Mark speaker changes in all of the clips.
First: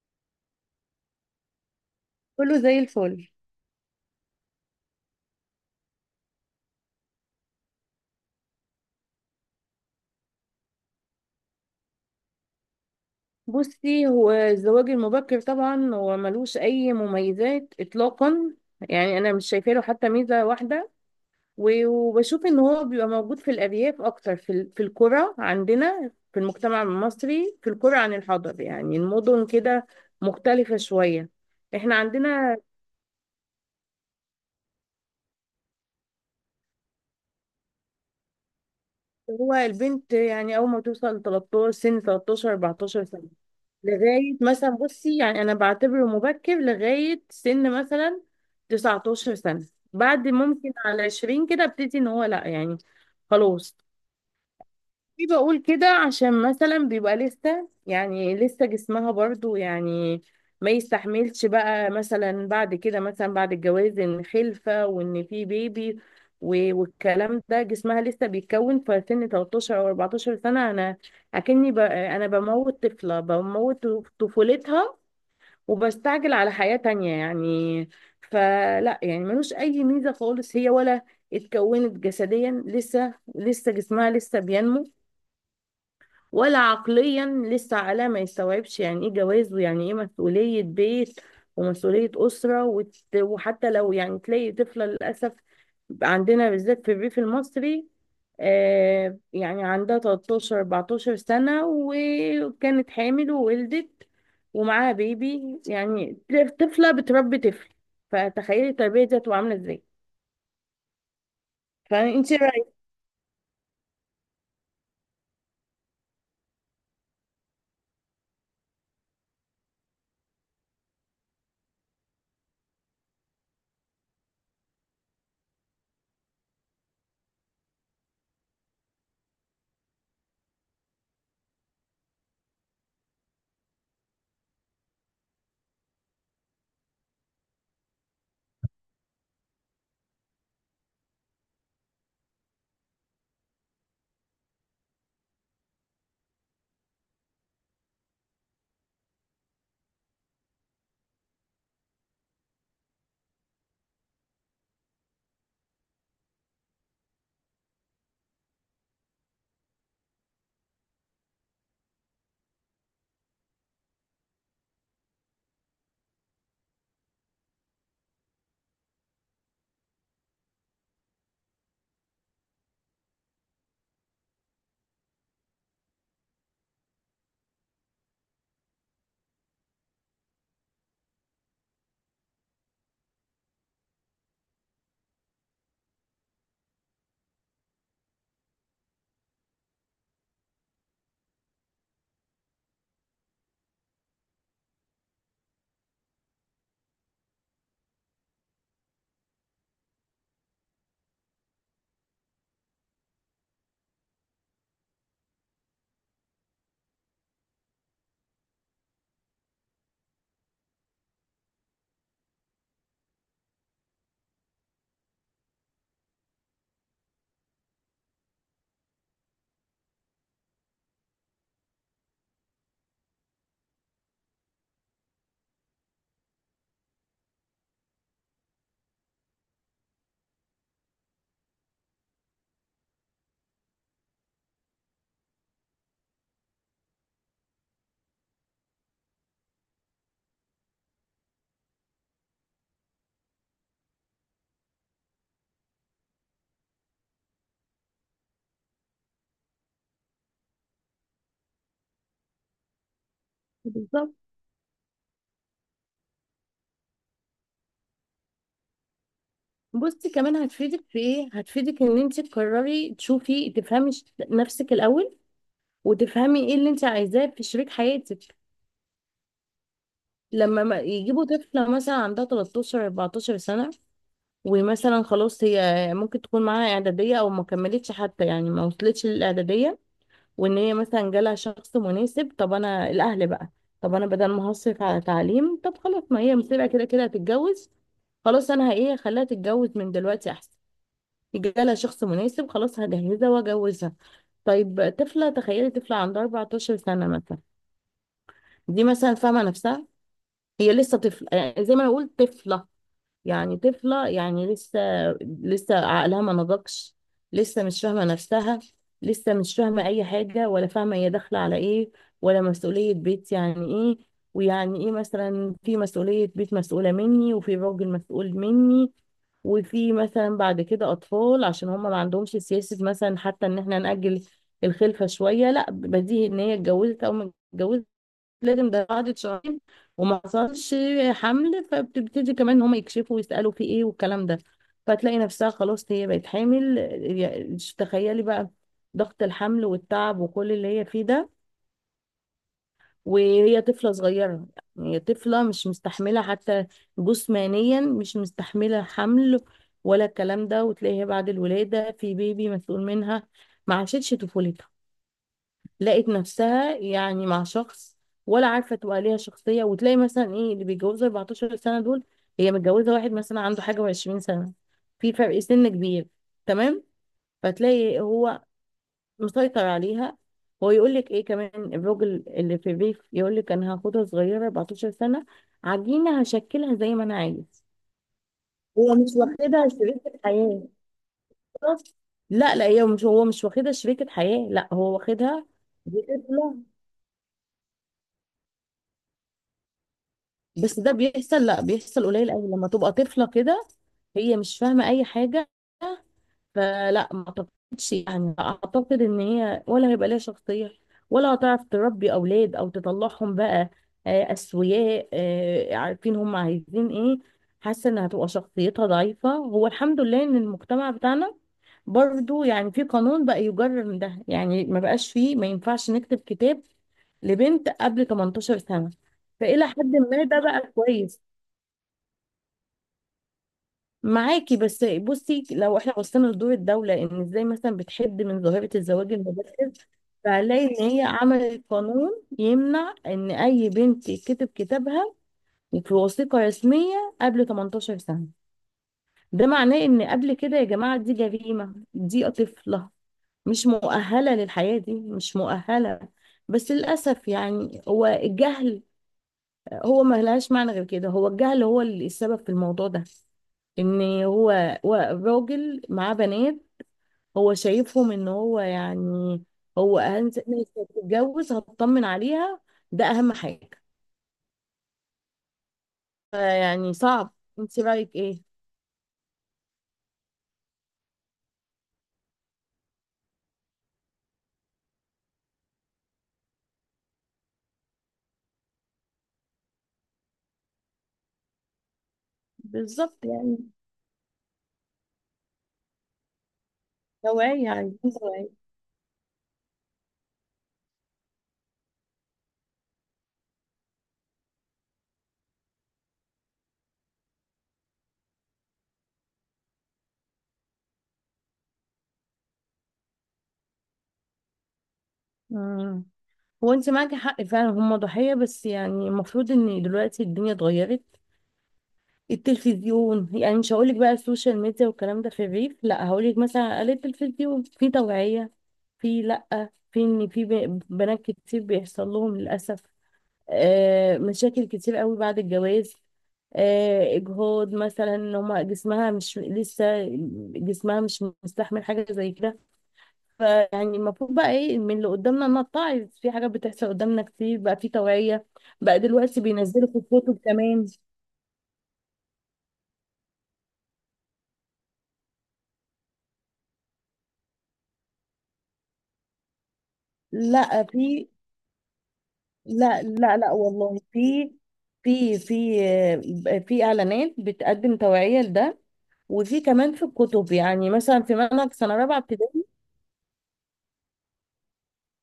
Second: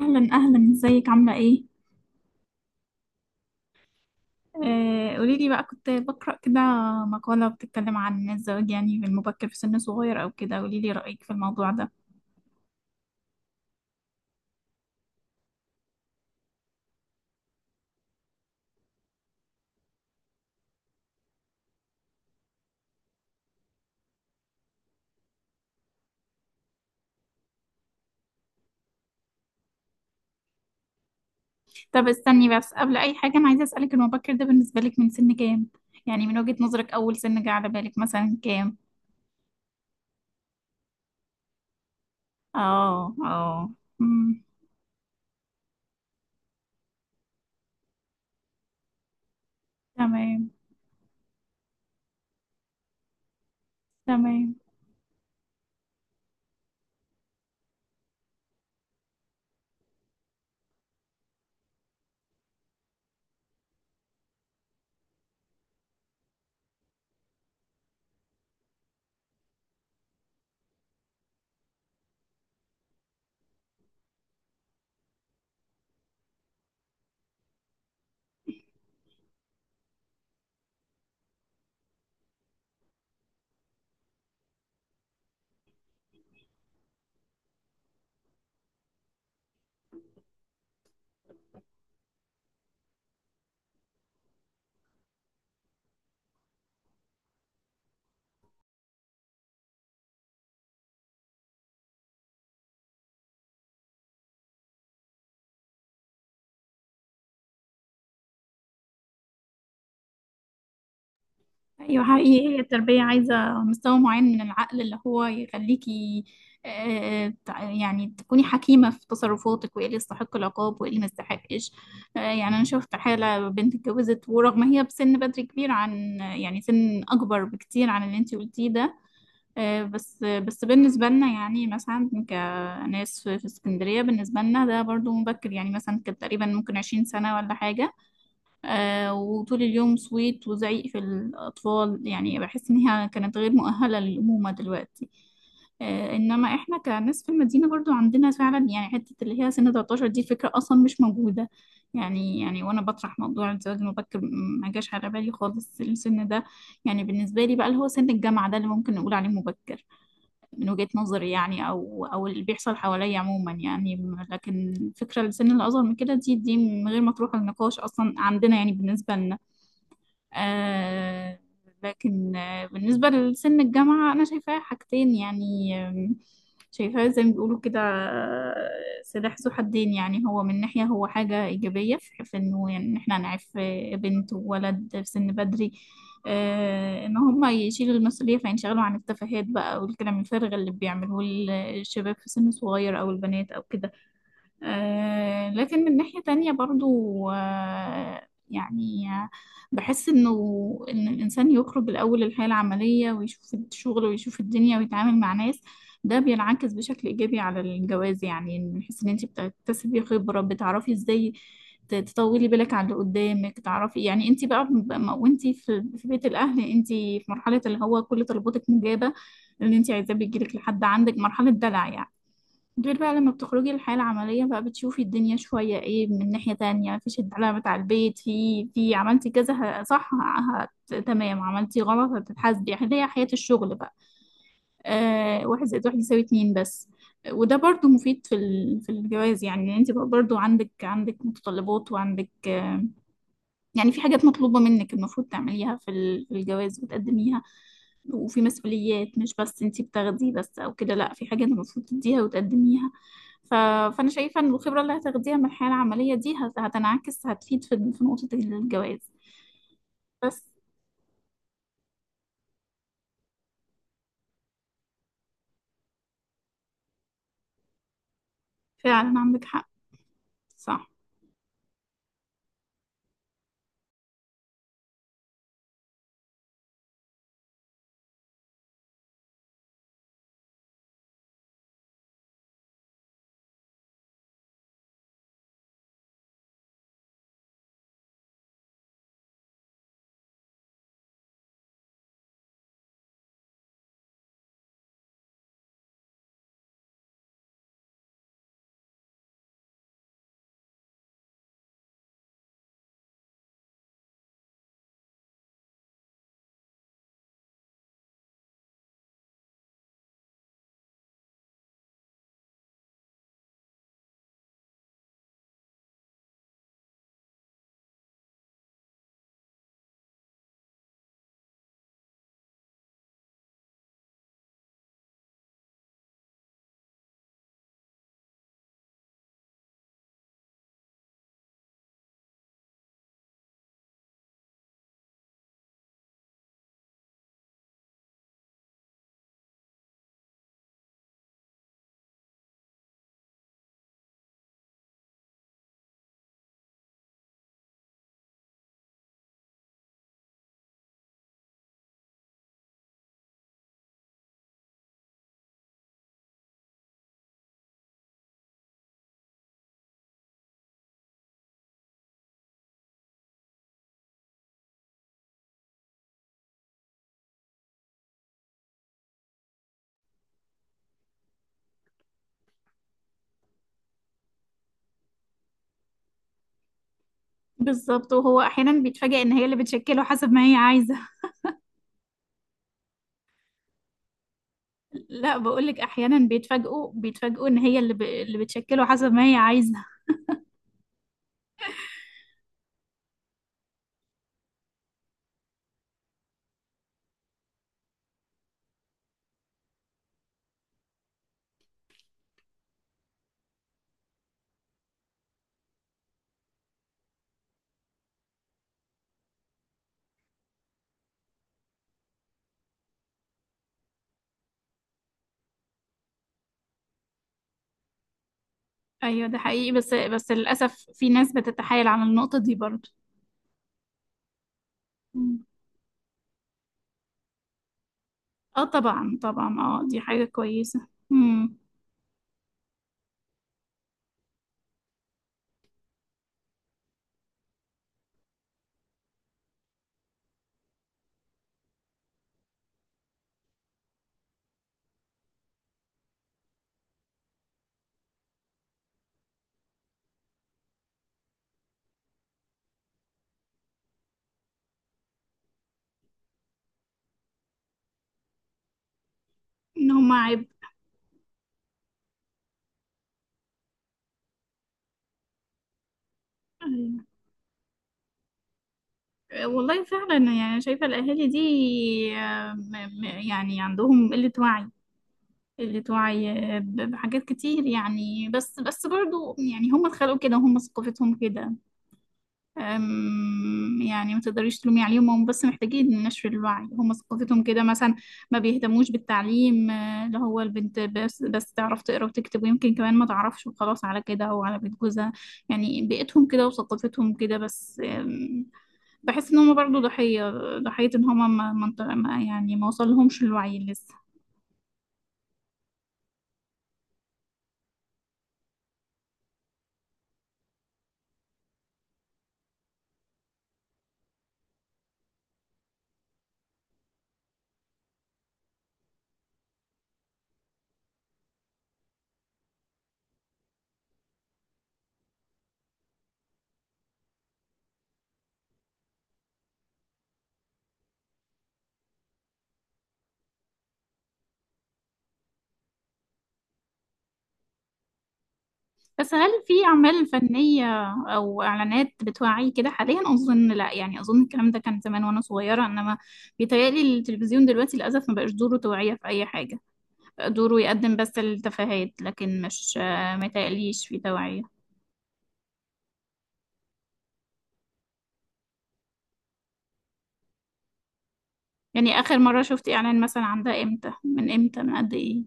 Speaker 1: أهلا أهلا، ازيك؟ عاملة ايه؟
Speaker 2: كله زي الفل.
Speaker 1: آه، قوليلي بقى. كنت بقرأ كده مقالة بتتكلم عن الزواج يعني بالمبكر في سن صغير أو كده. قوليلي رأيك في الموضوع ده.
Speaker 2: بصي، هو الزواج المبكر طبعا هو ملوش اي مميزات اطلاقا. يعني انا مش شايفه له حتى ميزه واحده. وبشوف ان هو بيبقى موجود في الارياف اكتر، في في القرى عندنا في المجتمع المصري، في القرى عن الحضر يعني المدن كده مختلفه شويه. احنا
Speaker 1: طب استني
Speaker 2: عندنا
Speaker 1: بس، قبل أي حاجة أنا عايزة أسألك، المبكر ده بالنسبة لك من سن كام؟ يعني من وجهة نظرك أول سن جه على بالك مثلا كام؟
Speaker 2: هو البنت يعني اول ما توصل 13، سن 13
Speaker 1: اه،
Speaker 2: 14 سنه
Speaker 1: اه.
Speaker 2: لغاية
Speaker 1: أمم.
Speaker 2: مثلا، بصي يعني أنا بعتبره مبكر لغاية سن مثلا 19 سنة. بعد
Speaker 1: تمام.
Speaker 2: ممكن على 20 كده ابتدي إن هو لأ يعني خلاص.
Speaker 1: تمام.
Speaker 2: في بقول كده عشان مثلا بيبقى لسه، يعني لسه جسمها برضو يعني ما يستحملش بقى، مثلا بعد كده مثلا بعد الجواز ان خلفة وان في بيبي. والكلام ده جسمها لسه بيتكون في سن 13 او 14 سنة. انا بموت طفلة، بموت طفولتها، وبستعجل على حياة تانية يعني. فلا يعني ملوش اي ميزة خالص، هي ولا اتكونت جسديا، لسه جسمها لسه بينمو، ولا عقليا لسه، على ما يستوعبش يعني ايه جواز ويعني ايه مسؤولية بيت ومسؤولية أسرة. وحتى لو يعني تلاقي طفلة للأسف عندنا بالذات في الريف المصري آه يعني عندها 13 14 سنة وكانت حامل وولدت ومعاها بيبي يعني، طفلة بتربي طفل. فتخيلي التربية دي هتبقى عاملة ازاي.
Speaker 1: ايوه،
Speaker 2: فانت
Speaker 1: حقيقي هي
Speaker 2: رأيك.
Speaker 1: التربية عايزة مستوى معين من العقل اللي هو يخليكي. آه، يعني تكوني حكيمة في تصرفاتك، وايه اللي يستحق العقاب وايه اللي ما يستحقش. آه، يعني انا شفت حالة بنت اتجوزت، ورغم هي بسن بدري كبير عن يعني سن اكبر بكتير عن اللي انتي قلتيه ده. آه، بس بس بالنسبة لنا يعني مثلا، كناس في اسكندرية، بالنسبة لنا ده برضو مبكر يعني. مثلا كانت تقريبا ممكن 20 سنة ولا حاجة. آه، وطول اليوم صويت وزعيق في الأطفال، يعني بحس إن هي كانت غير مؤهلة للأمومة دلوقتي. آه، إنما إحنا كناس في المدينة برضو عندنا فعلا يعني حتة، اللي هي سن 13 دي فكرة أصلا مش موجودة. يعني وأنا بطرح موضوع الزواج المبكر ما جاش على بالي خالص السن ده. يعني بالنسبة لي بقى اللي هو سن الجامعة ده اللي ممكن نقول عليه مبكر، من وجهة نظري يعني، او اللي بيحصل حواليا عموما يعني، لكن فكرة السن اللي اصغر من كده دي من غير ما تروح النقاش اصلا عندنا يعني بالنسبة لنا. آه. لكن بالنسبة لسن الجامعة أنا شايفاها حاجتين يعني. شايفاها زي ما بيقولوا كده. آه، سلاح ذو حدين. يعني هو من ناحية هو حاجة إيجابية، في في إنه يعني إن إحنا نعرف، بنت وولد في سن بدري. آه، إن هما يشيلوا المسؤولية فينشغلوا عن التفاهات بقى، والكلام الفارغ اللي بيعملوه الشباب في سن صغير أو البنات أو كده. آه، لكن من ناحية تانية برضو، يعني، بحس إنه، إن الإنسان يخرج الأول الحياة العملية ويشوف الشغل ويشوف الدنيا ويتعامل مع ناس، ده بينعكس بشكل إيجابي على الجواز. يعني من حيث إن أنت بتكتسبي خبرة، بتعرفي إزاي تطولي بالك على اللي قدامك. تعرفي يعني، أنت بقى، وأنت في في بيت الأهل أنت في مرحلة اللي هو كل طلباتك مجابة، اللي أنت عايزاه بيجيلك لحد عندك. مرحلة دلع يعني. غير بقى لما بتخرجي للحياة العملية بقى بتشوفي الدنيا شوية. ايه، من ناحية تانية مفيش الدلع بتاع البيت. في في عملتي كذا، صح. تمام، عملتي غلط هتتحاسبي، يعني هي حياة الشغل بقى. آه، واحد زائد واحد يساوي اتنين بس. وده برضو مفيد في الجواز يعني. يعني انت بقى برضو عندك متطلبات، وعندك. يعني في حاجات مطلوبة منك المفروض تعمليها في الجواز وتقدميها. وفي مسؤوليات، مش بس انتي بتاخديه بس او كده، لا، في حاجة انت المفروض تديها وتقدميها. ف... فانا
Speaker 2: بالظبط.
Speaker 1: شايفة ان الخبرة اللي هتاخديها من الحياة العملية دي هتنعكس، هتفيد في نقطة الجواز.
Speaker 2: بصي كمان
Speaker 1: بس
Speaker 2: هتفيدك في ايه، هتفيدك ان انت تقرري تشوفي تفهمي نفسك الاول، وتفهمي ايه اللي انت عايزاه في شريك حياتك.
Speaker 1: فعلا عندك حق.
Speaker 2: لما
Speaker 1: صح.
Speaker 2: يجيبوا طفلة مثلا عندها 13 14 سنة، ومثلا خلاص هي ممكن تكون معاها اعدادية او ما كملتش حتى، يعني ما وصلتش للاعدادية، وان هي مثلا جالها شخص مناسب. طب انا الاهل بقى، طب انا بدل ما هصرف على تعليم، طب خلاص ما هي مسيبة، كده كده هتتجوز، خلاص انا ايه، خليها تتجوز من دلوقتي احسن، جالها شخص مناسب خلاص هجهزها واجوزها. طيب طفله، تخيلي طفله عندها 14 سنه مثلا، دي مثلا فاهمه نفسها؟ هي لسه طفله، يعني زي ما انا اقول طفله يعني، طفلة يعني لسه عقلها ما نضجش، لسه مش فاهمة نفسها، لسه مش فاهمة أي حاجة، ولا فاهمة هي داخلة على إيه، ولا مسؤولية بيت يعني إيه، ويعني إيه مثلا في مسؤولية بيت مسؤولة مني وفي راجل مسؤول مني، وفي مثلا بعد كده أطفال، عشان هم ما عندهمش سياسة مثلا حتى إن إحنا نأجل الخلفة شوية، لا بديهي إن هي اتجوزت أو ما اتجوزت لازم، ده قعدت شهرين وما حصلش حمل فبتبتدي كمان ان هم يكشفوا ويسألوا في ايه والكلام ده. فتلاقي نفسها خلاص هي بقت حامل. تخيلي بقى ضغط الحمل والتعب وكل اللي هي فيه ده، وهي طفلة صغيرة. يعني هي طفلة مش مستحملة حتى، جسمانيا مش مستحملة حمل ولا الكلام ده. وتلاقيها بعد الولادة في بيبي مسؤول منها، ما عاشتش طفولتها، لقت نفسها يعني مع شخص، ولا عارفه تبقى ليها شخصيه. وتلاقي مثلا ايه اللي بيتجوزوا 14 سنه دول، هي متجوزه واحد مثلا عنده حاجه و20 سنه، في فرق سن كبير، تمام؟ فتلاقي هو مسيطر عليها. هو يقول لك ايه كمان، الراجل اللي في الريف يقول لك انا هاخدها صغيره 14 سنه، عجينه هشكلها زي ما انا عايز.
Speaker 1: بالظبط. وهو احيانا
Speaker 2: هو مش
Speaker 1: بيتفاجئ ان هي اللي
Speaker 2: واخدها
Speaker 1: بتشكله
Speaker 2: شريكة
Speaker 1: حسب ما هي
Speaker 2: حياة،
Speaker 1: عايزة.
Speaker 2: لا لا، هي مش هو مش واخدها شريكة حياة، لا هو
Speaker 1: لا،
Speaker 2: واخدها
Speaker 1: بقولك
Speaker 2: دي
Speaker 1: احيانا
Speaker 2: طفلة.
Speaker 1: بيتفاجئوا ان هي اللي اللي بتشكله حسب ما هي عايزة.
Speaker 2: بس ده بيحصل، لا بيحصل قليل قوي لما تبقى طفلة كده، هي مش فاهمة أي حاجة. فلا ما اعتقدش، يعني اعتقد ان هي ولا هيبقى ليها شخصية، ولا هتعرف تربي اولاد او تطلعهم بقى اسوياء عارفين هم عايزين ايه. حاسة انها هتبقى شخصيتها ضعيفة. هو الحمد لله ان المجتمع بتاعنا برضو يعني في قانون بقى يجرر من ده، يعني ما بقاش فيه، ما ينفعش نكتب كتاب لبنت قبل 18 سنة،
Speaker 1: ايوه، ده
Speaker 2: فإلى
Speaker 1: حقيقي.
Speaker 2: حد
Speaker 1: بس
Speaker 2: ما
Speaker 1: بس
Speaker 2: ده بقى
Speaker 1: للاسف في
Speaker 2: كويس.
Speaker 1: ناس بتتحايل على النقطة دي برضه.
Speaker 2: معاكي، بس بصي لو احنا بصينا لدور الدولة، ان ازاي مثلا بتحد من
Speaker 1: اه،
Speaker 2: ظاهرة الزواج
Speaker 1: طبعا طبعا،
Speaker 2: المبكر،
Speaker 1: اه دي حاجة
Speaker 2: فهنلاقي
Speaker 1: كويسة
Speaker 2: ان هي
Speaker 1: امم
Speaker 2: عملت قانون يمنع ان اي بنت يتكتب كتابها في وثيقة رسمية قبل 18 سنة. ده معناه ان قبل كده يا جماعة دي جريمة، دي طفلة مش مؤهلة للحياة دي، مش مؤهلة. بس للأسف يعني هو الجهل، هو ما لهاش معنى غير كده، هو الجهل هو اللي السبب في الموضوع ده. ان هو راجل معاه بنات، هو شايفهم ان هو يعني
Speaker 1: ان
Speaker 2: هو
Speaker 1: هما
Speaker 2: اهم
Speaker 1: عيب.
Speaker 2: ناس هتتجوز هتطمن عليها، ده اهم حاجه. فيعني صعب. انت رايك ايه؟
Speaker 1: آه، والله فعلا، يعني شايفة الأهالي دي، آه، يعني عندهم قلة وعي، قلة وعي. آه، بحاجات كتير يعني. بس بس برضو يعني هم اتخلقوا كده، هم ثقافتهم كده.
Speaker 2: بالظبط يعني،
Speaker 1: يعني ما تقدريش تلومي عليهم. هم بس محتاجين نشر الوعي، هم ثقافتهم كده
Speaker 2: توعيه،
Speaker 1: مثلا.
Speaker 2: عايزين
Speaker 1: ما
Speaker 2: توعيه.
Speaker 1: بيهتموش بالتعليم، اللي هو البنت بس بس تعرف تقرا وتكتب، ويمكن كمان ما تعرفش وخلاص، على كده او على بيت جوزها. يعني بيئتهم كده وثقافتهم كده بس. بحس ان هم برضو ضحية. ضحية ان هم ما يعني ما وصلهمش الوعي لسه.
Speaker 2: مم. هو انت معاكي حق فعلا، هم ضحيه، بس يعني المفروض ان دلوقتي الدنيا اتغيرت. التلفزيون يعني، مش هقولك بقى السوشيال ميديا والكلام ده في الريف، لا هقولك مثلا على التلفزيون في توعية. في، لا في، ان في بنات كتير بيحصل لهم للأسف مشاكل كتير قوي بعد الجواز، اجهاض مثلا، ان هما جسمها مش لسه، جسمها مش مستحمل حاجه زي كده. فيعني المفروض بقى ايه، من اللي قدامنا نتعظ، في حاجات بتحصل قدامنا كتير. بقى في توعيه بقى
Speaker 1: بس هل
Speaker 2: دلوقتي،
Speaker 1: في
Speaker 2: بينزلوا في
Speaker 1: أعمال
Speaker 2: الكتب
Speaker 1: فنية
Speaker 2: كمان.
Speaker 1: أو إعلانات بتوعي كده حاليا؟ أظن لا يعني. أظن الكلام ده كان زمان وأنا صغيرة، إنما بيتهيألي التلفزيون دلوقتي للأسف ما بقاش دوره توعية في أي حاجة. دوره
Speaker 2: لا
Speaker 1: يقدم بس
Speaker 2: في،
Speaker 1: التفاهات، لكن مش
Speaker 2: لا
Speaker 1: آه، ما
Speaker 2: لا لا
Speaker 1: يتهيأليش في
Speaker 2: والله
Speaker 1: توعية.
Speaker 2: في، في، في، في اعلانات بتقدم توعية لده، وفي كمان في الكتب، يعني مثلا في منهج
Speaker 1: يعني
Speaker 2: سنة
Speaker 1: آخر
Speaker 2: رابعة
Speaker 1: مرة شفت
Speaker 2: ابتدائي.
Speaker 1: إعلان مثلا عن ده إمتى؟ من إمتى، من قد إيه؟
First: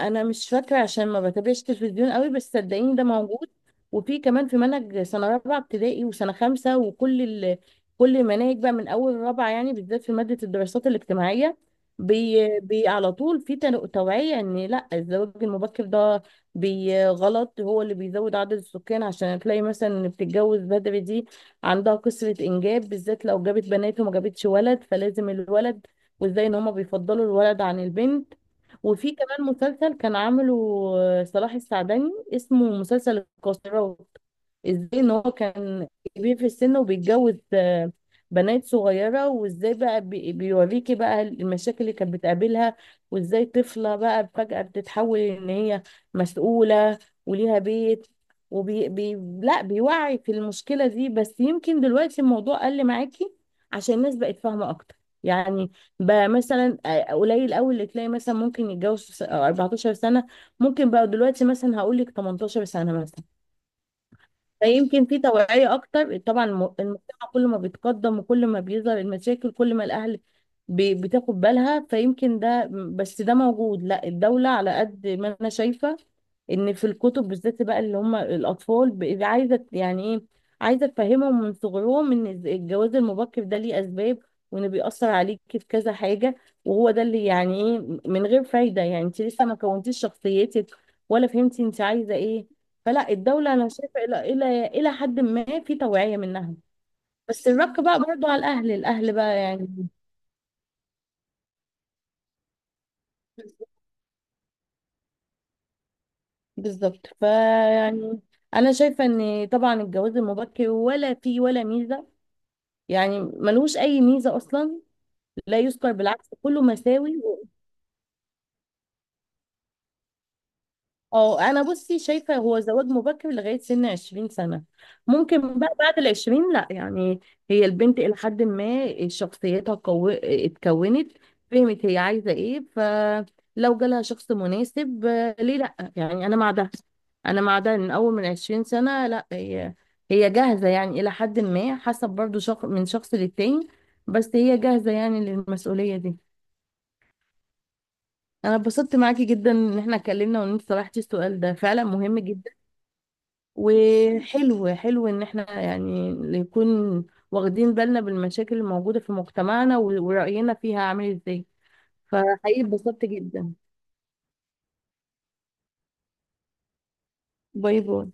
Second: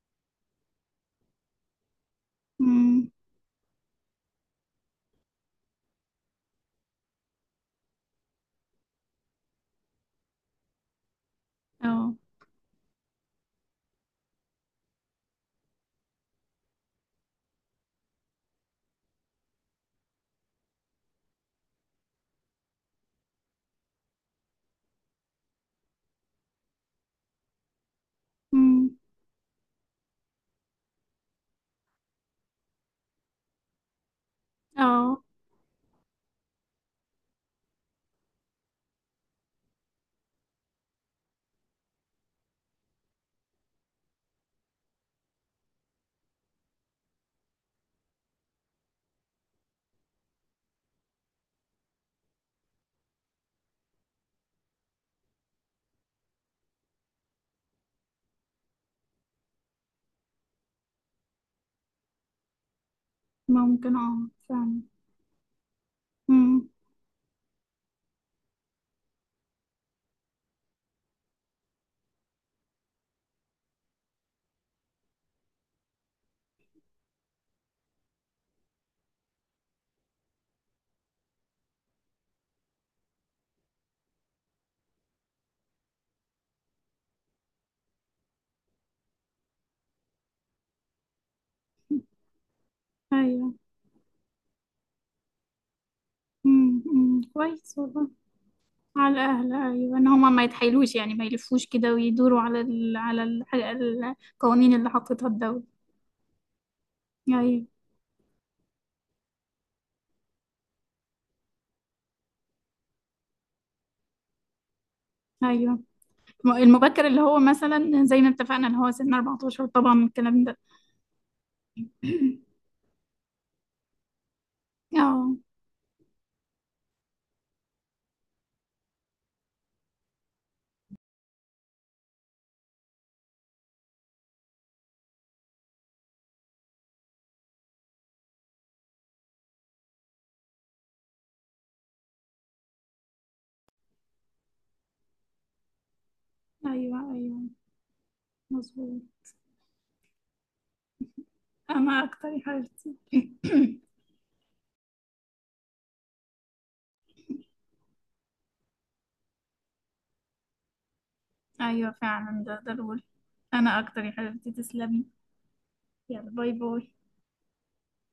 Speaker 2: انا مش فاكره عشان ما بتابعش تلفزيون قوي، بس صدقيني ده
Speaker 1: مم.
Speaker 2: موجود. وفي كمان في منهج سنه رابعه ابتدائي وسنه خمسه وكل كل المناهج بقى من اول رابعه، يعني بالذات في ماده الدراسات الاجتماعيه،
Speaker 1: أه.
Speaker 2: بي على طول في توعيه ان لا الزواج المبكر ده بي غلط، هو اللي بيزود عدد السكان. عشان تلاقي مثلا اللي بتتجوز بدري دي عندها كثره انجاب، بالذات لو جابت بنات وما جابتش ولد، فلازم الولد. وازاي ان هما بيفضلوا الولد عن البنت.
Speaker 1: مم.
Speaker 2: وفي كمان مسلسل كان عامله صلاح السعدني، اسمه مسلسل القاصرات، ازاي ان
Speaker 1: أه.
Speaker 2: هو كان كبير في السن وبيتجوز بنات صغيرة، وازاي بقى بيوريكي بقى المشاكل اللي كانت بتقابلها، وازاي طفلة بقى فجأة بتتحول ان هي مسؤولة وليها بيت، وبي بي لا بيوعي في المشكلة دي. بس يمكن دلوقتي الموضوع قل معاكي عشان الناس بقت فاهمة اكتر، يعني بقى مثلا قليل قوي اللي تلاقي مثلا ممكن يتجوز في 14 سنة، ممكن بقى دلوقتي مثلا هقول لك 18 سنة مثلا.
Speaker 1: ممكن، أه فعلا.
Speaker 2: فيمكن في توعية أكتر. طبعا
Speaker 1: مم.
Speaker 2: المجتمع كل ما بيتقدم وكل ما بيظهر المشاكل، كل ما الأهل بتاخد بالها، فيمكن ده. بس ده موجود، لا الدولة على قد ما أنا شايفة ان في الكتب بالذات بقى، اللي هم الاطفال عايزه يعني ايه، عايزه تفهمهم من صغرهم ان الجواز المبكر ده ليه اسباب، وان بيأثر عليك في كذا حاجه، وهو ده اللي يعني ايه من غير فايده، يعني انت لسه ما كونتيش شخصيتك ولا فهمتي انت عايزه ايه. فلا الدوله
Speaker 1: أيوه.
Speaker 2: انا شايفه الى حد ما في توعيه منها.
Speaker 1: مم. مم.
Speaker 2: بس
Speaker 1: كويس
Speaker 2: الرق بقى
Speaker 1: والله.
Speaker 2: برضو على الاهل، الاهل
Speaker 1: على
Speaker 2: بقى
Speaker 1: الأهل،
Speaker 2: يعني.
Speaker 1: أيوة، إن هما ما يتحايلوش يعني، ما يلفوش كده ويدوروا على القوانين اللي حطتها الدولة.
Speaker 2: بالظبط.
Speaker 1: أيوة.
Speaker 2: فيعني انا شايفه ان طبعا الجواز المبكر ولا فيه ولا ميزه، يعني ملوش اي ميزه اصلا، لا
Speaker 1: أيوة.
Speaker 2: يذكر بالعكس كله
Speaker 1: المبكر
Speaker 2: مساوي.
Speaker 1: اللي هو مثلا زي ما اتفقنا إن هو سن 14 طبعا، الكلام ده.
Speaker 2: اه انا بصي شايفه هو زواج مبكر لغايه سن 20 سنه،
Speaker 1: اه.
Speaker 2: ممكن بقى بعد ال 20 لا يعني، هي البنت الى حد ما شخصيتها اتكونت، فهمت هي عايزه ايه، فلو جالها شخص مناسب ليه لا؟ يعني انا مع ده، انا مع ده من اول من 20 سنه، لا هي، هي جاهزه يعني، الى حد ما حسب برضو شخص من شخص للتاني، بس هي جاهزه يعني للمسؤوليه دي.
Speaker 1: أيوة أيوة.
Speaker 2: انا اتبسطت
Speaker 1: مظبوط.
Speaker 2: معاكي جدا ان احنا اتكلمنا، وان انت طرحتي السؤال ده فعلا
Speaker 1: أنا
Speaker 2: مهم
Speaker 1: أكتر يا
Speaker 2: جدا،
Speaker 1: حبيبتي.
Speaker 2: وحلو حلو ان احنا يعني نكون واخدين بالنا بالمشاكل الموجودة في مجتمعنا ورأينا فيها عامل ازاي.
Speaker 1: أيوة فعلا
Speaker 2: فحقيقي
Speaker 1: ده ضروري.
Speaker 2: اتبسطت جدا.
Speaker 1: أنا أكتر يا حبيبتي، تسلمي. يلا، باي باي.
Speaker 2: باي باي.